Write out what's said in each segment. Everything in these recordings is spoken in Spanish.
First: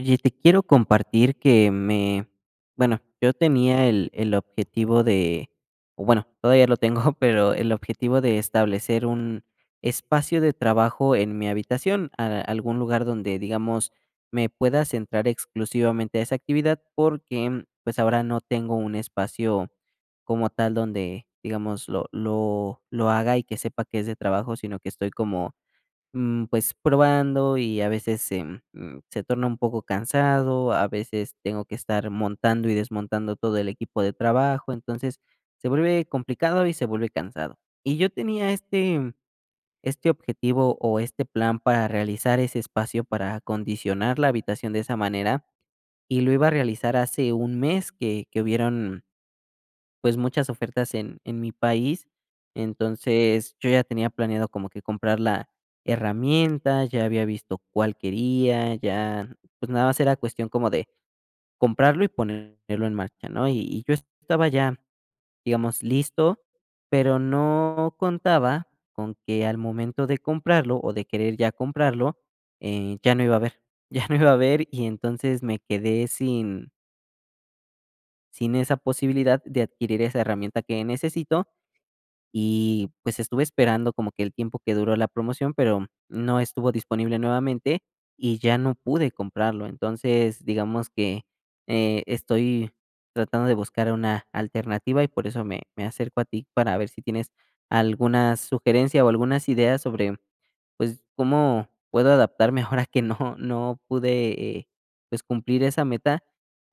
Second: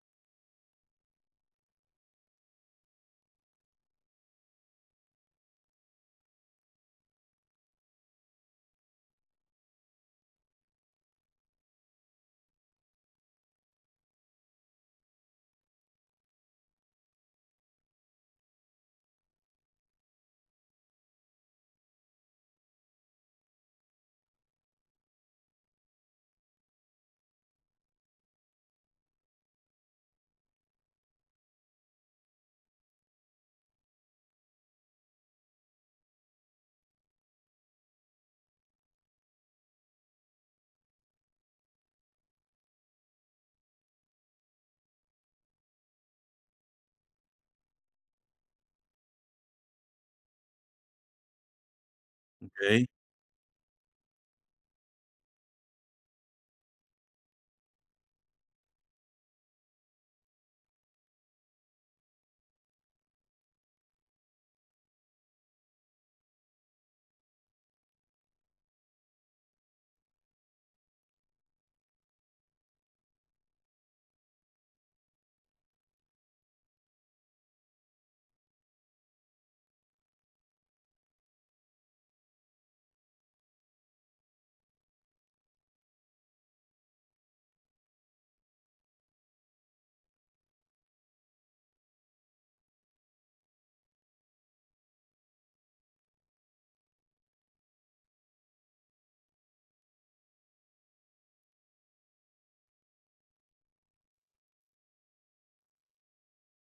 Oye, te quiero compartir que bueno, yo tenía el objetivo de, o bueno, todavía lo tengo, pero el objetivo de establecer un espacio de trabajo en mi habitación, algún lugar donde, digamos, me pueda centrar exclusivamente a esa actividad, porque pues ahora no tengo un espacio como tal donde, digamos, lo haga y que sepa que es de trabajo, sino que estoy como, pues, probando y a veces, se torna un poco cansado, a veces tengo que estar montando y desmontando todo el equipo de trabajo, entonces se vuelve complicado y se vuelve cansado. Y yo tenía este objetivo o este plan para realizar ese espacio, para acondicionar la habitación de esa manera, y lo iba a realizar hace un mes que hubieron pues, muchas ofertas en mi país. Okey, Entonces, yo ya tenía planeado como que comprar la herramienta, ya había visto cuál quería, ya, pues, nada más era cuestión como de comprarlo y ponerlo en marcha, ¿no? Y yo estaba ya, digamos, listo, pero no contaba con que al momento de comprarlo o de querer ya comprarlo, ya no iba a haber, ya no iba a haber, y entonces me quedé sin esa posibilidad de adquirir esa herramienta que necesito y, pues, estuve esperando como que el tiempo que duró la promoción, pero no estuvo disponible nuevamente y ya no pude comprarlo. Entonces, digamos que, estoy tratando de buscar una alternativa y por eso me acerco a ti para ver si tienes alguna sugerencia o algunas ideas sobre pues, ¿cómo puedo adaptarme ahora que no pude, pues, cumplir esa meta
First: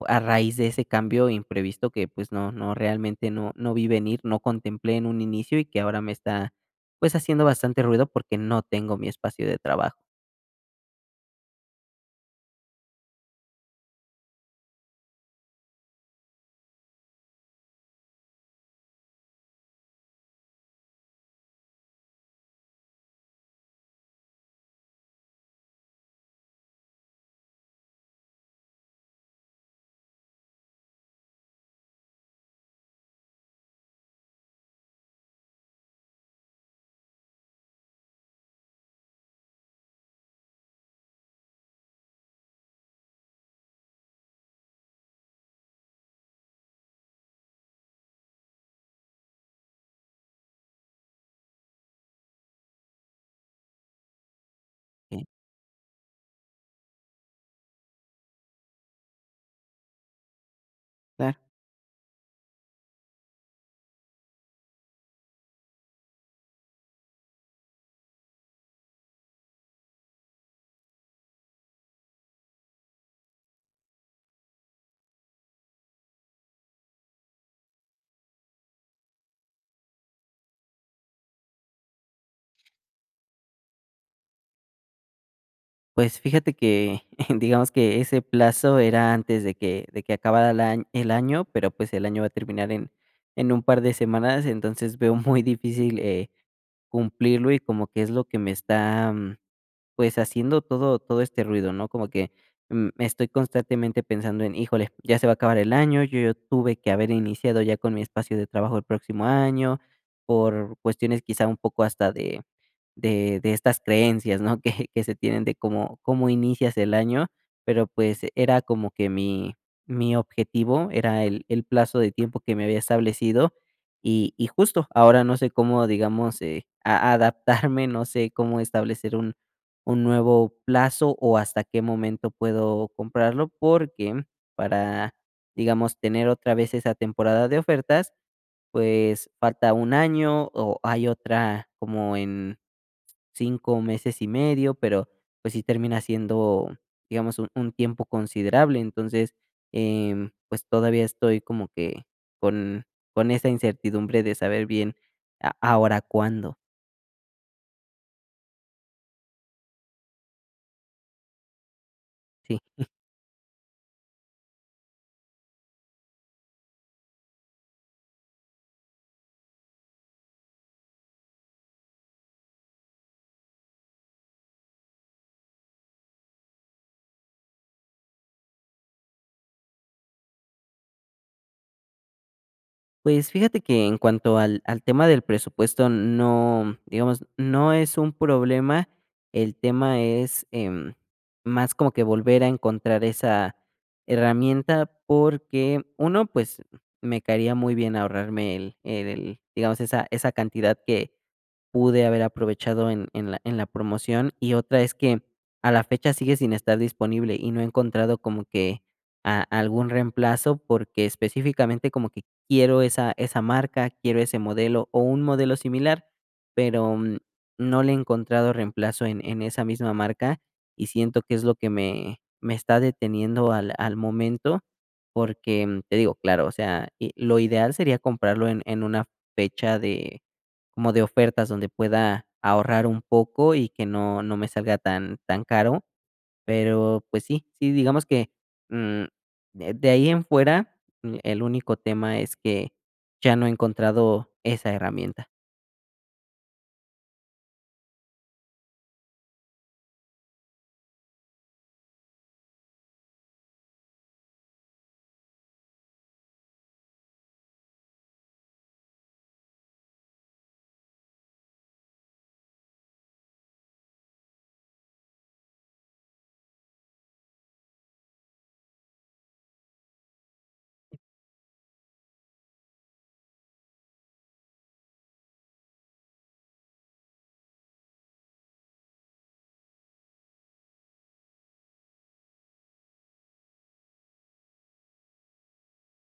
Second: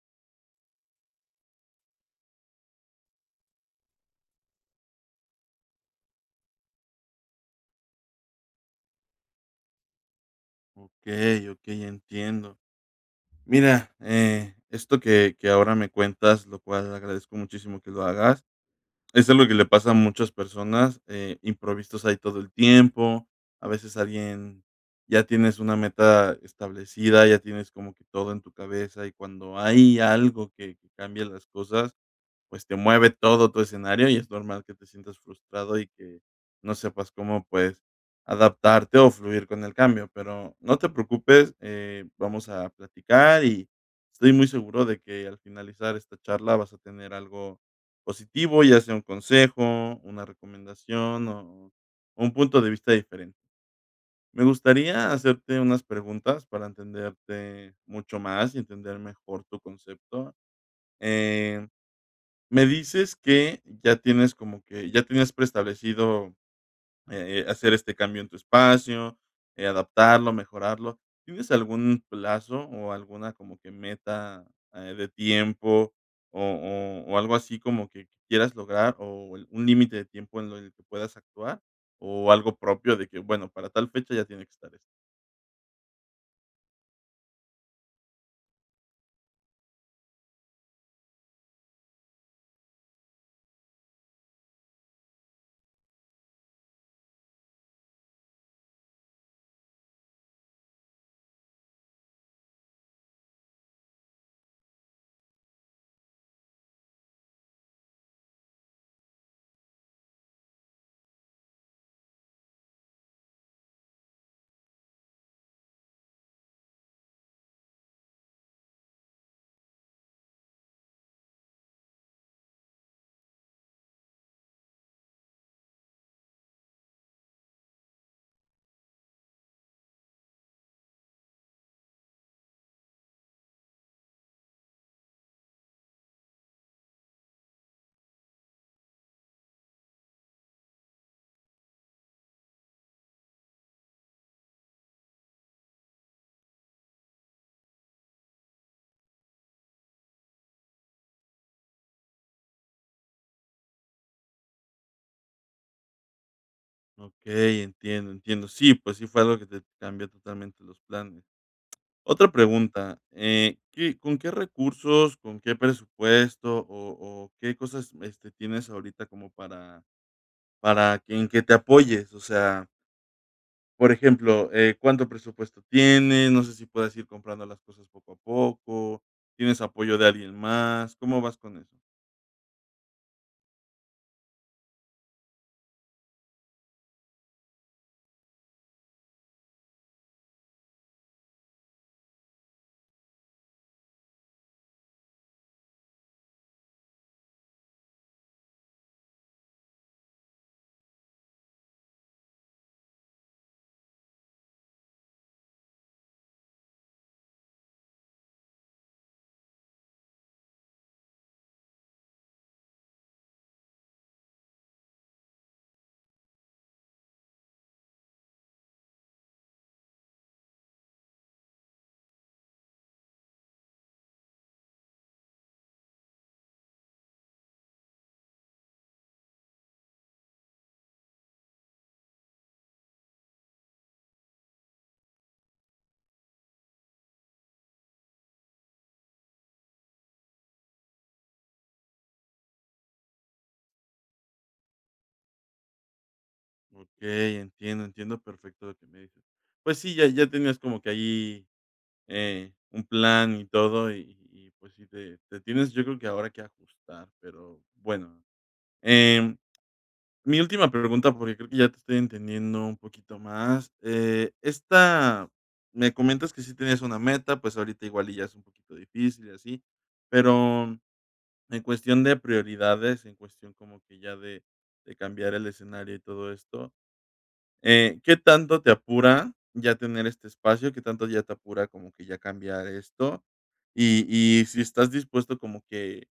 a raíz de ese cambio imprevisto que, pues, no realmente no vi venir, no contemplé en un inicio y que ahora me está, pues, haciendo bastante ruido porque no tengo mi espacio de trabajo? okey, okey, entiendo. Mira, esto que ahora me cuentas, lo cual agradezco muchísimo que lo hagas, es algo que le pasa a muchas personas. Imprevistos hay todo el tiempo, a veces alguien ya tienes una meta establecida, ya tienes como que todo en tu cabeza, y cuando hay algo que cambia las cosas, pues te mueve todo tu escenario y es normal que te sientas frustrado y que no sepas cómo, pues, adaptarte o fluir con el cambio. Pero no te preocupes, vamos a platicar y estoy muy seguro de que al finalizar esta charla vas a tener algo positivo, ya sea un consejo, una recomendación o un punto de vista diferente. Me gustaría Eh, hacerte unas preguntas para entenderte mucho más y entender mejor tu concepto. Claro. Em, Me dices que ya tienes como que ya tenías preestablecido, hacer este cambio en tu espacio, adaptarlo, mejorarlo. ¿Tienes algún plazo o alguna como que meta, de tiempo o algo así como que quieras lograr o un límite de tiempo en lo en el que puedas actuar? ¿O algo propio de que, bueno, para tal fecha ya tiene que estar esto? Pues, fíjate que digamos que ese plazo era antes de que acabara el año, pero, pues, el año va a terminar en un par de semanas, entonces veo muy difícil, cumplirlo y como que es lo que me está, pues, haciendo todo este ruido, ¿no? Como que, estoy constantemente pensando en: "Híjole, ya se va a acabar el año, yo tuve que haber iniciado ya con mi espacio de trabajo el próximo año", por cuestiones quizá un poco hasta de estas creencias, ¿no? Que se tienen de cómo inicias el año, pero, pues, era como que mi objetivo, era el plazo de tiempo que me había establecido, y justo, ahora no sé cómo, digamos, a adaptarme, no sé cómo establecer un nuevo plazo o hasta qué momento puedo comprarlo, porque para, digamos, tener otra vez esa temporada de ofertas, pues falta un año o hay otra como en 5 meses y medio, pero pues sí termina siendo, digamos, un tiempo considerable. Entonces, pues todavía estoy como que con, con esa incertidumbre de saber bien ahora cuándo. Okey, entiendo, entiendo. Sí, pues sí fue algo que te cambió totalmente los planes. Otra Sí. pregunta, ¿qué con qué recursos, con qué presupuesto o qué cosas, este, tienes ahorita como para que en que te apoyes? O sea, por ejemplo, ¿cuánto presupuesto tienes? No sé si puedes ir comprando las cosas poco a poco. ¿Tienes apoyo de alguien más? ¿Cómo vas con eso? Pues fíjate que en cuanto al tema del presupuesto, no, digamos, no es un problema. El tema es, más como que volver a encontrar esa herramienta, porque, uno pues, me caería muy bien ahorrarme el, digamos, esa cantidad que pude haber aprovechado en la promoción, y otra es que a la fecha sigue sin estar disponible y no he encontrado como que a algún reemplazo, porque específicamente como que quiero esa marca, quiero ese modelo o un modelo similar, pero, no le he encontrado reemplazo en esa misma marca y siento que es lo que me está deteniendo al momento, porque, te digo, claro, o sea, y lo ideal sería comprarlo en una fecha de como de ofertas donde pueda ahorrar un poco y que no me salga tan caro, pero, pues sí, sí, digamos que, mm, de ahí en fuera, el único tema es que ya no he encontrado esa herramienta. Okey, entiendo, entiendo perfecto lo que me dices. Pues sí, ya ya tenías como que ahí, un plan y todo, y pues sí te te tienes yo creo que ahora que ajustar, pero bueno. Em, Mi última pregunta, porque creo que ya te estoy entendiendo un poquito más. Esta, me comentas que sí tenías una meta, pues ahorita igual y ya es un poquito difícil y así, pero en cuestión de prioridades, en cuestión como que ya de cambiar el escenario y todo esto, ¿qué tanto te apura ya tener este espacio? ¿Qué tanto ya te apura como que ya cambiar esto? Y, y si estás dispuesto como que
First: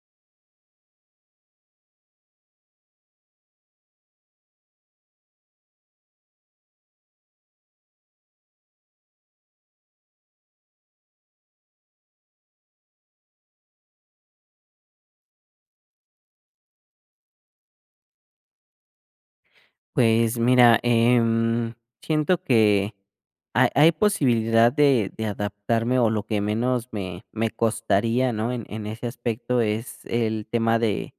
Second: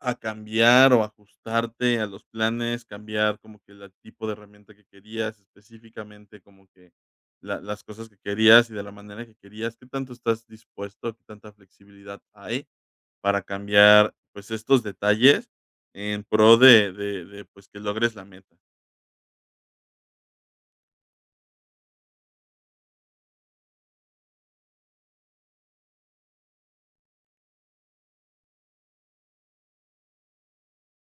a cambiar o ajustarte a los planes, cambiar como que el tipo de herramienta que querías, específicamente como que la las cosas que querías y de la manera que querías, ¿qué tanto estás dispuesto, qué tanta flexibilidad hay para cambiar, pues, estos detalles en pro de, pues, que logres la meta? Pues mira, siento que hay posibilidad de adaptarme o lo que menos me costaría, ¿no? En ese aspecto es el tema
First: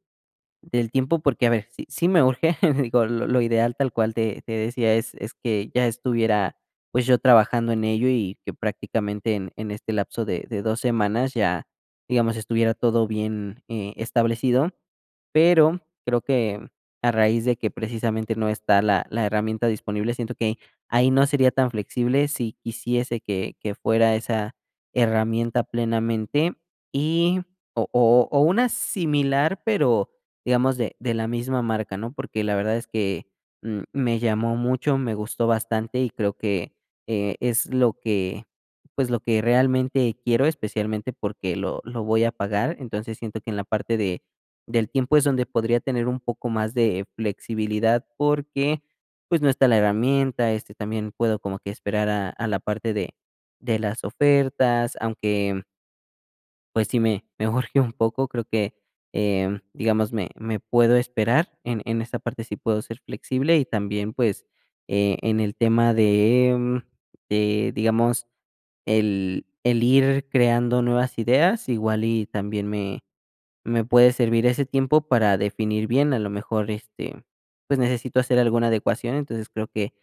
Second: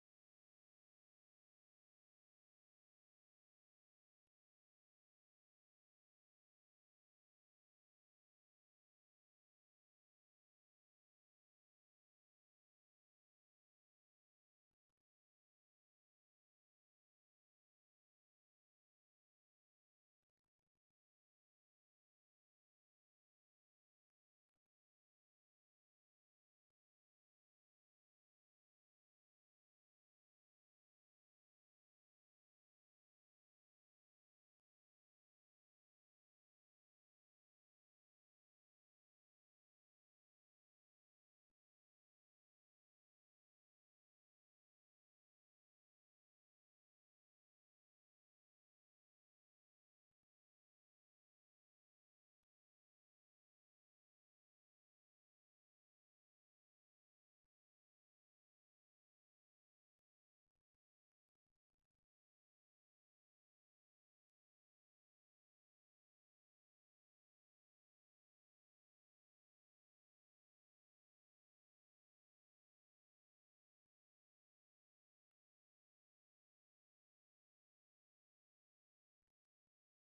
del tiempo, porque a ver, sí, sí me urge, digo, lo ideal tal cual te decía es que ya estuviera pues yo trabajando en ello y que prácticamente en este lapso de 2 semanas ya, digamos, estuviera todo bien establecido, pero creo que a raíz de que precisamente no está la herramienta disponible, siento que ahí no sería tan flexible si quisiese que fuera esa herramienta plenamente y o una similar, pero digamos de la misma marca, ¿no? Porque la verdad es que, me llamó mucho, me gustó bastante y creo que, es lo que, pues, lo que realmente quiero, especialmente porque lo voy a pagar. Entonces, siento que en la parte de del tiempo es donde podría tener un poco más de flexibilidad porque, pues, no está la herramienta, este, también puedo como que esperar a la parte de las ofertas, aunque, pues, sí me urge un poco, creo que, digamos, me puedo esperar, en esa parte sí puedo ser flexible y también, pues, en el tema de, de, digamos, el ir creando nuevas ideas, igual y también me puede servir ese tiempo para definir bien, a lo mejor, este, pues, necesito hacer alguna adecuación, entonces creo que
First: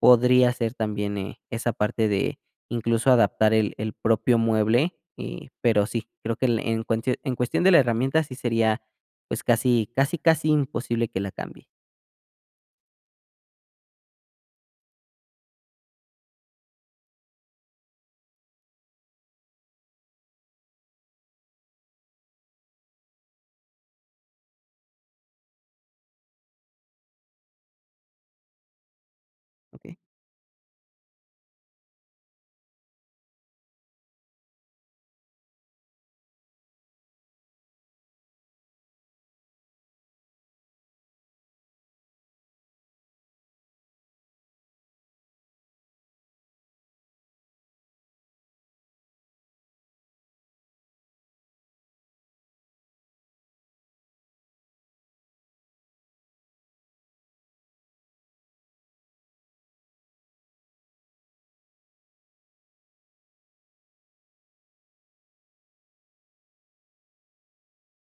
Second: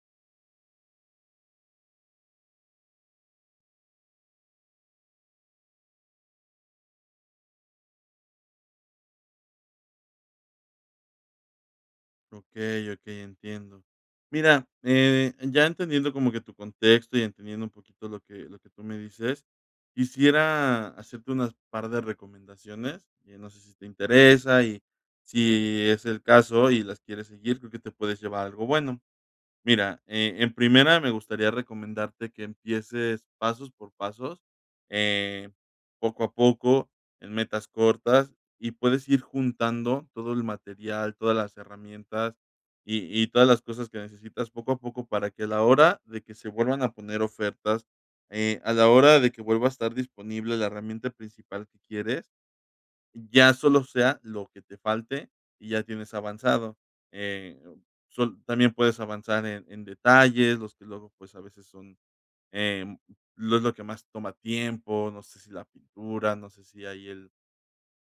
podría ser también, esa parte de incluso adaptar el propio mueble, pero sí, creo que el en cuentio en cuestión de la herramienta sí sería, pues, casi casi casi imposible que la cambie, Ok, ok, entiendo. Mira, ya entendiendo como que tu contexto y entendiendo un poquito lo que tú me dices, quisiera hacerte unas par de recomendaciones. No sé si te interesa y si es el caso y las quieres seguir, creo que te puedes llevar algo bueno. ¿ok? Mira, en primera me gustaría recomendarte que empieces pasos por pasos, eh, poco a poco, en metas cortas, y puedes ir juntando todo el material, todas las herramientas y todas las cosas que necesitas poco a poco, para que a la hora de que se vuelvan a poner ofertas, a la hora de que vuelva a estar disponible la herramienta principal que quieres, ya solo sea lo que te falte y ya tienes avanzado. Eh, Sol también puedes avanzar en detalles, los que luego, pues, a veces son, em, lo que más toma tiempo, no sé si la pintura, no sé si hay el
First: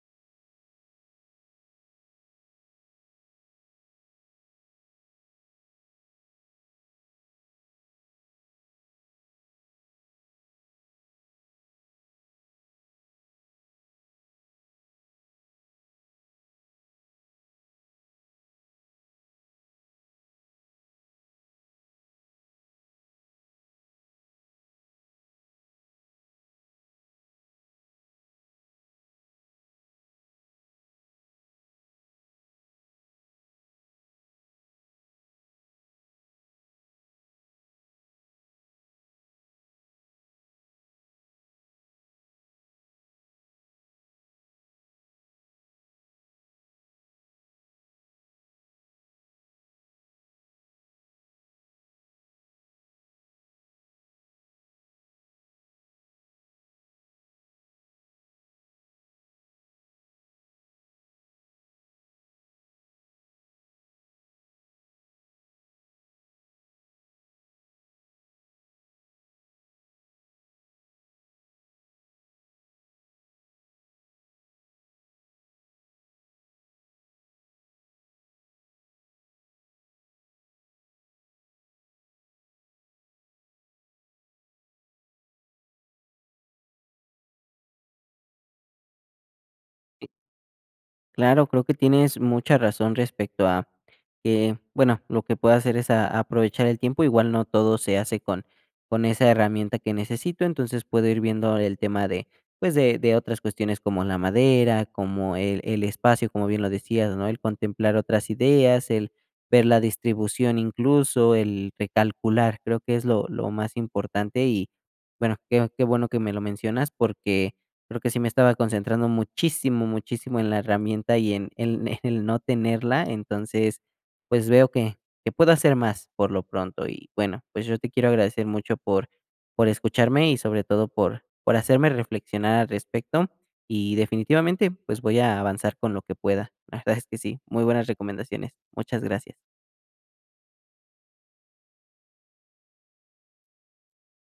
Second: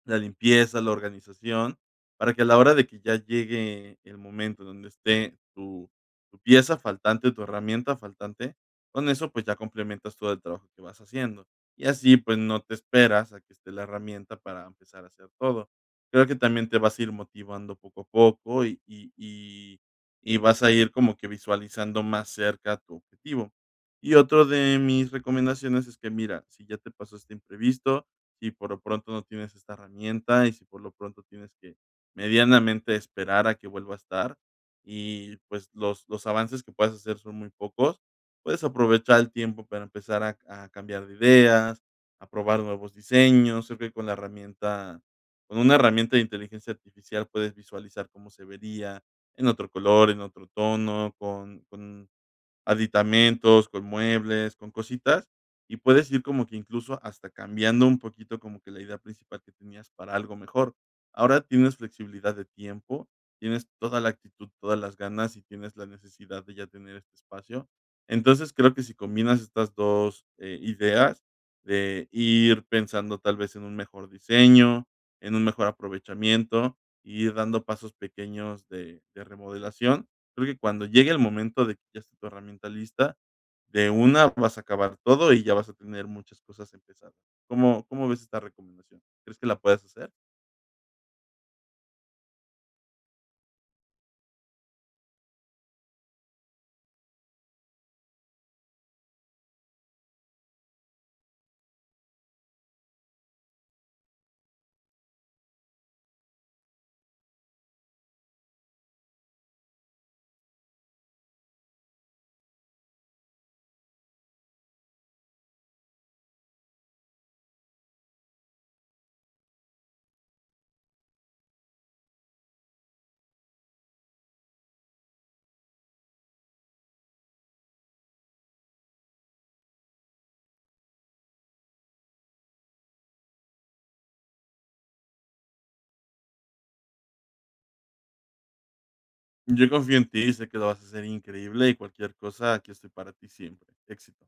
la limpieza, la organización, para que a la hora de que ya llegue el momento donde esté tu pieza faltante, tu herramienta faltante, con eso, pues, ya complementas todo el trabajo que vas haciendo. Y así, pues, no te esperas a que esté la herramienta para empezar a hacer todo. Creo que también te vas a ir motivando poco a poco y vas a ir como que visualizando más cerca tu objetivo. Y otro de mis recomendaciones es que, mira, si ya te pasó este imprevisto, si por lo pronto no tienes esta herramienta y si por lo pronto tienes que medianamente esperar a que vuelva a estar, y pues los avances que puedas hacer son muy pocos, puedes aprovechar el tiempo para empezar a cambiar de ideas, a probar nuevos diseños. Creo que con la herramienta, con una herramienta de inteligencia artificial puedes visualizar cómo se vería en otro color, en otro tono, aditamentos, con muebles, con cositas, y puedes ir como que incluso hasta cambiando un poquito como que la idea principal que tenías para algo mejor. Ahora tienes flexibilidad de tiempo, tienes toda la actitud, todas las ganas y tienes la necesidad de ya tener este espacio. Entonces, creo que si combinas estas 2 ideas de ir pensando tal vez en un mejor diseño, en un mejor aprovechamiento, y ir dando pasos pequeños de remodelación, creo que cuando llegue el momento de que ya esté tu herramienta lista, de una vas a acabar todo y ya vas a tener muchas cosas empezadas. ¿Cómo ves esta recomendación? ¿Crees que la puedes hacer? Claro, creo que tienes mucha razón respecto a que, bueno, lo que puedo hacer es aprovechar el tiempo. Igual no todo se hace con esa herramienta que necesito, entonces puedo ir viendo el tema de, pues, de otras cuestiones como la madera, como el espacio, como bien lo decías, ¿no? El contemplar otras ideas, el ver la distribución incluso, el recalcular, creo que es lo más importante y, bueno, qué bueno que me lo mencionas porque creo que sí me estaba concentrando muchísimo, muchísimo en la herramienta y en el no tenerla. Entonces, pues, veo que puedo hacer más por lo pronto. Y bueno, pues, yo te quiero agradecer mucho por escucharme y sobre todo por hacerme reflexionar al respecto. Y definitivamente, pues, voy a avanzar con lo que pueda. La verdad es que sí, muy buenas recomendaciones. Muchas gracias. Yo confío en ti, sé que lo vas a hacer increíble y cualquier cosa, aquí estoy para ti siempre. Éxito.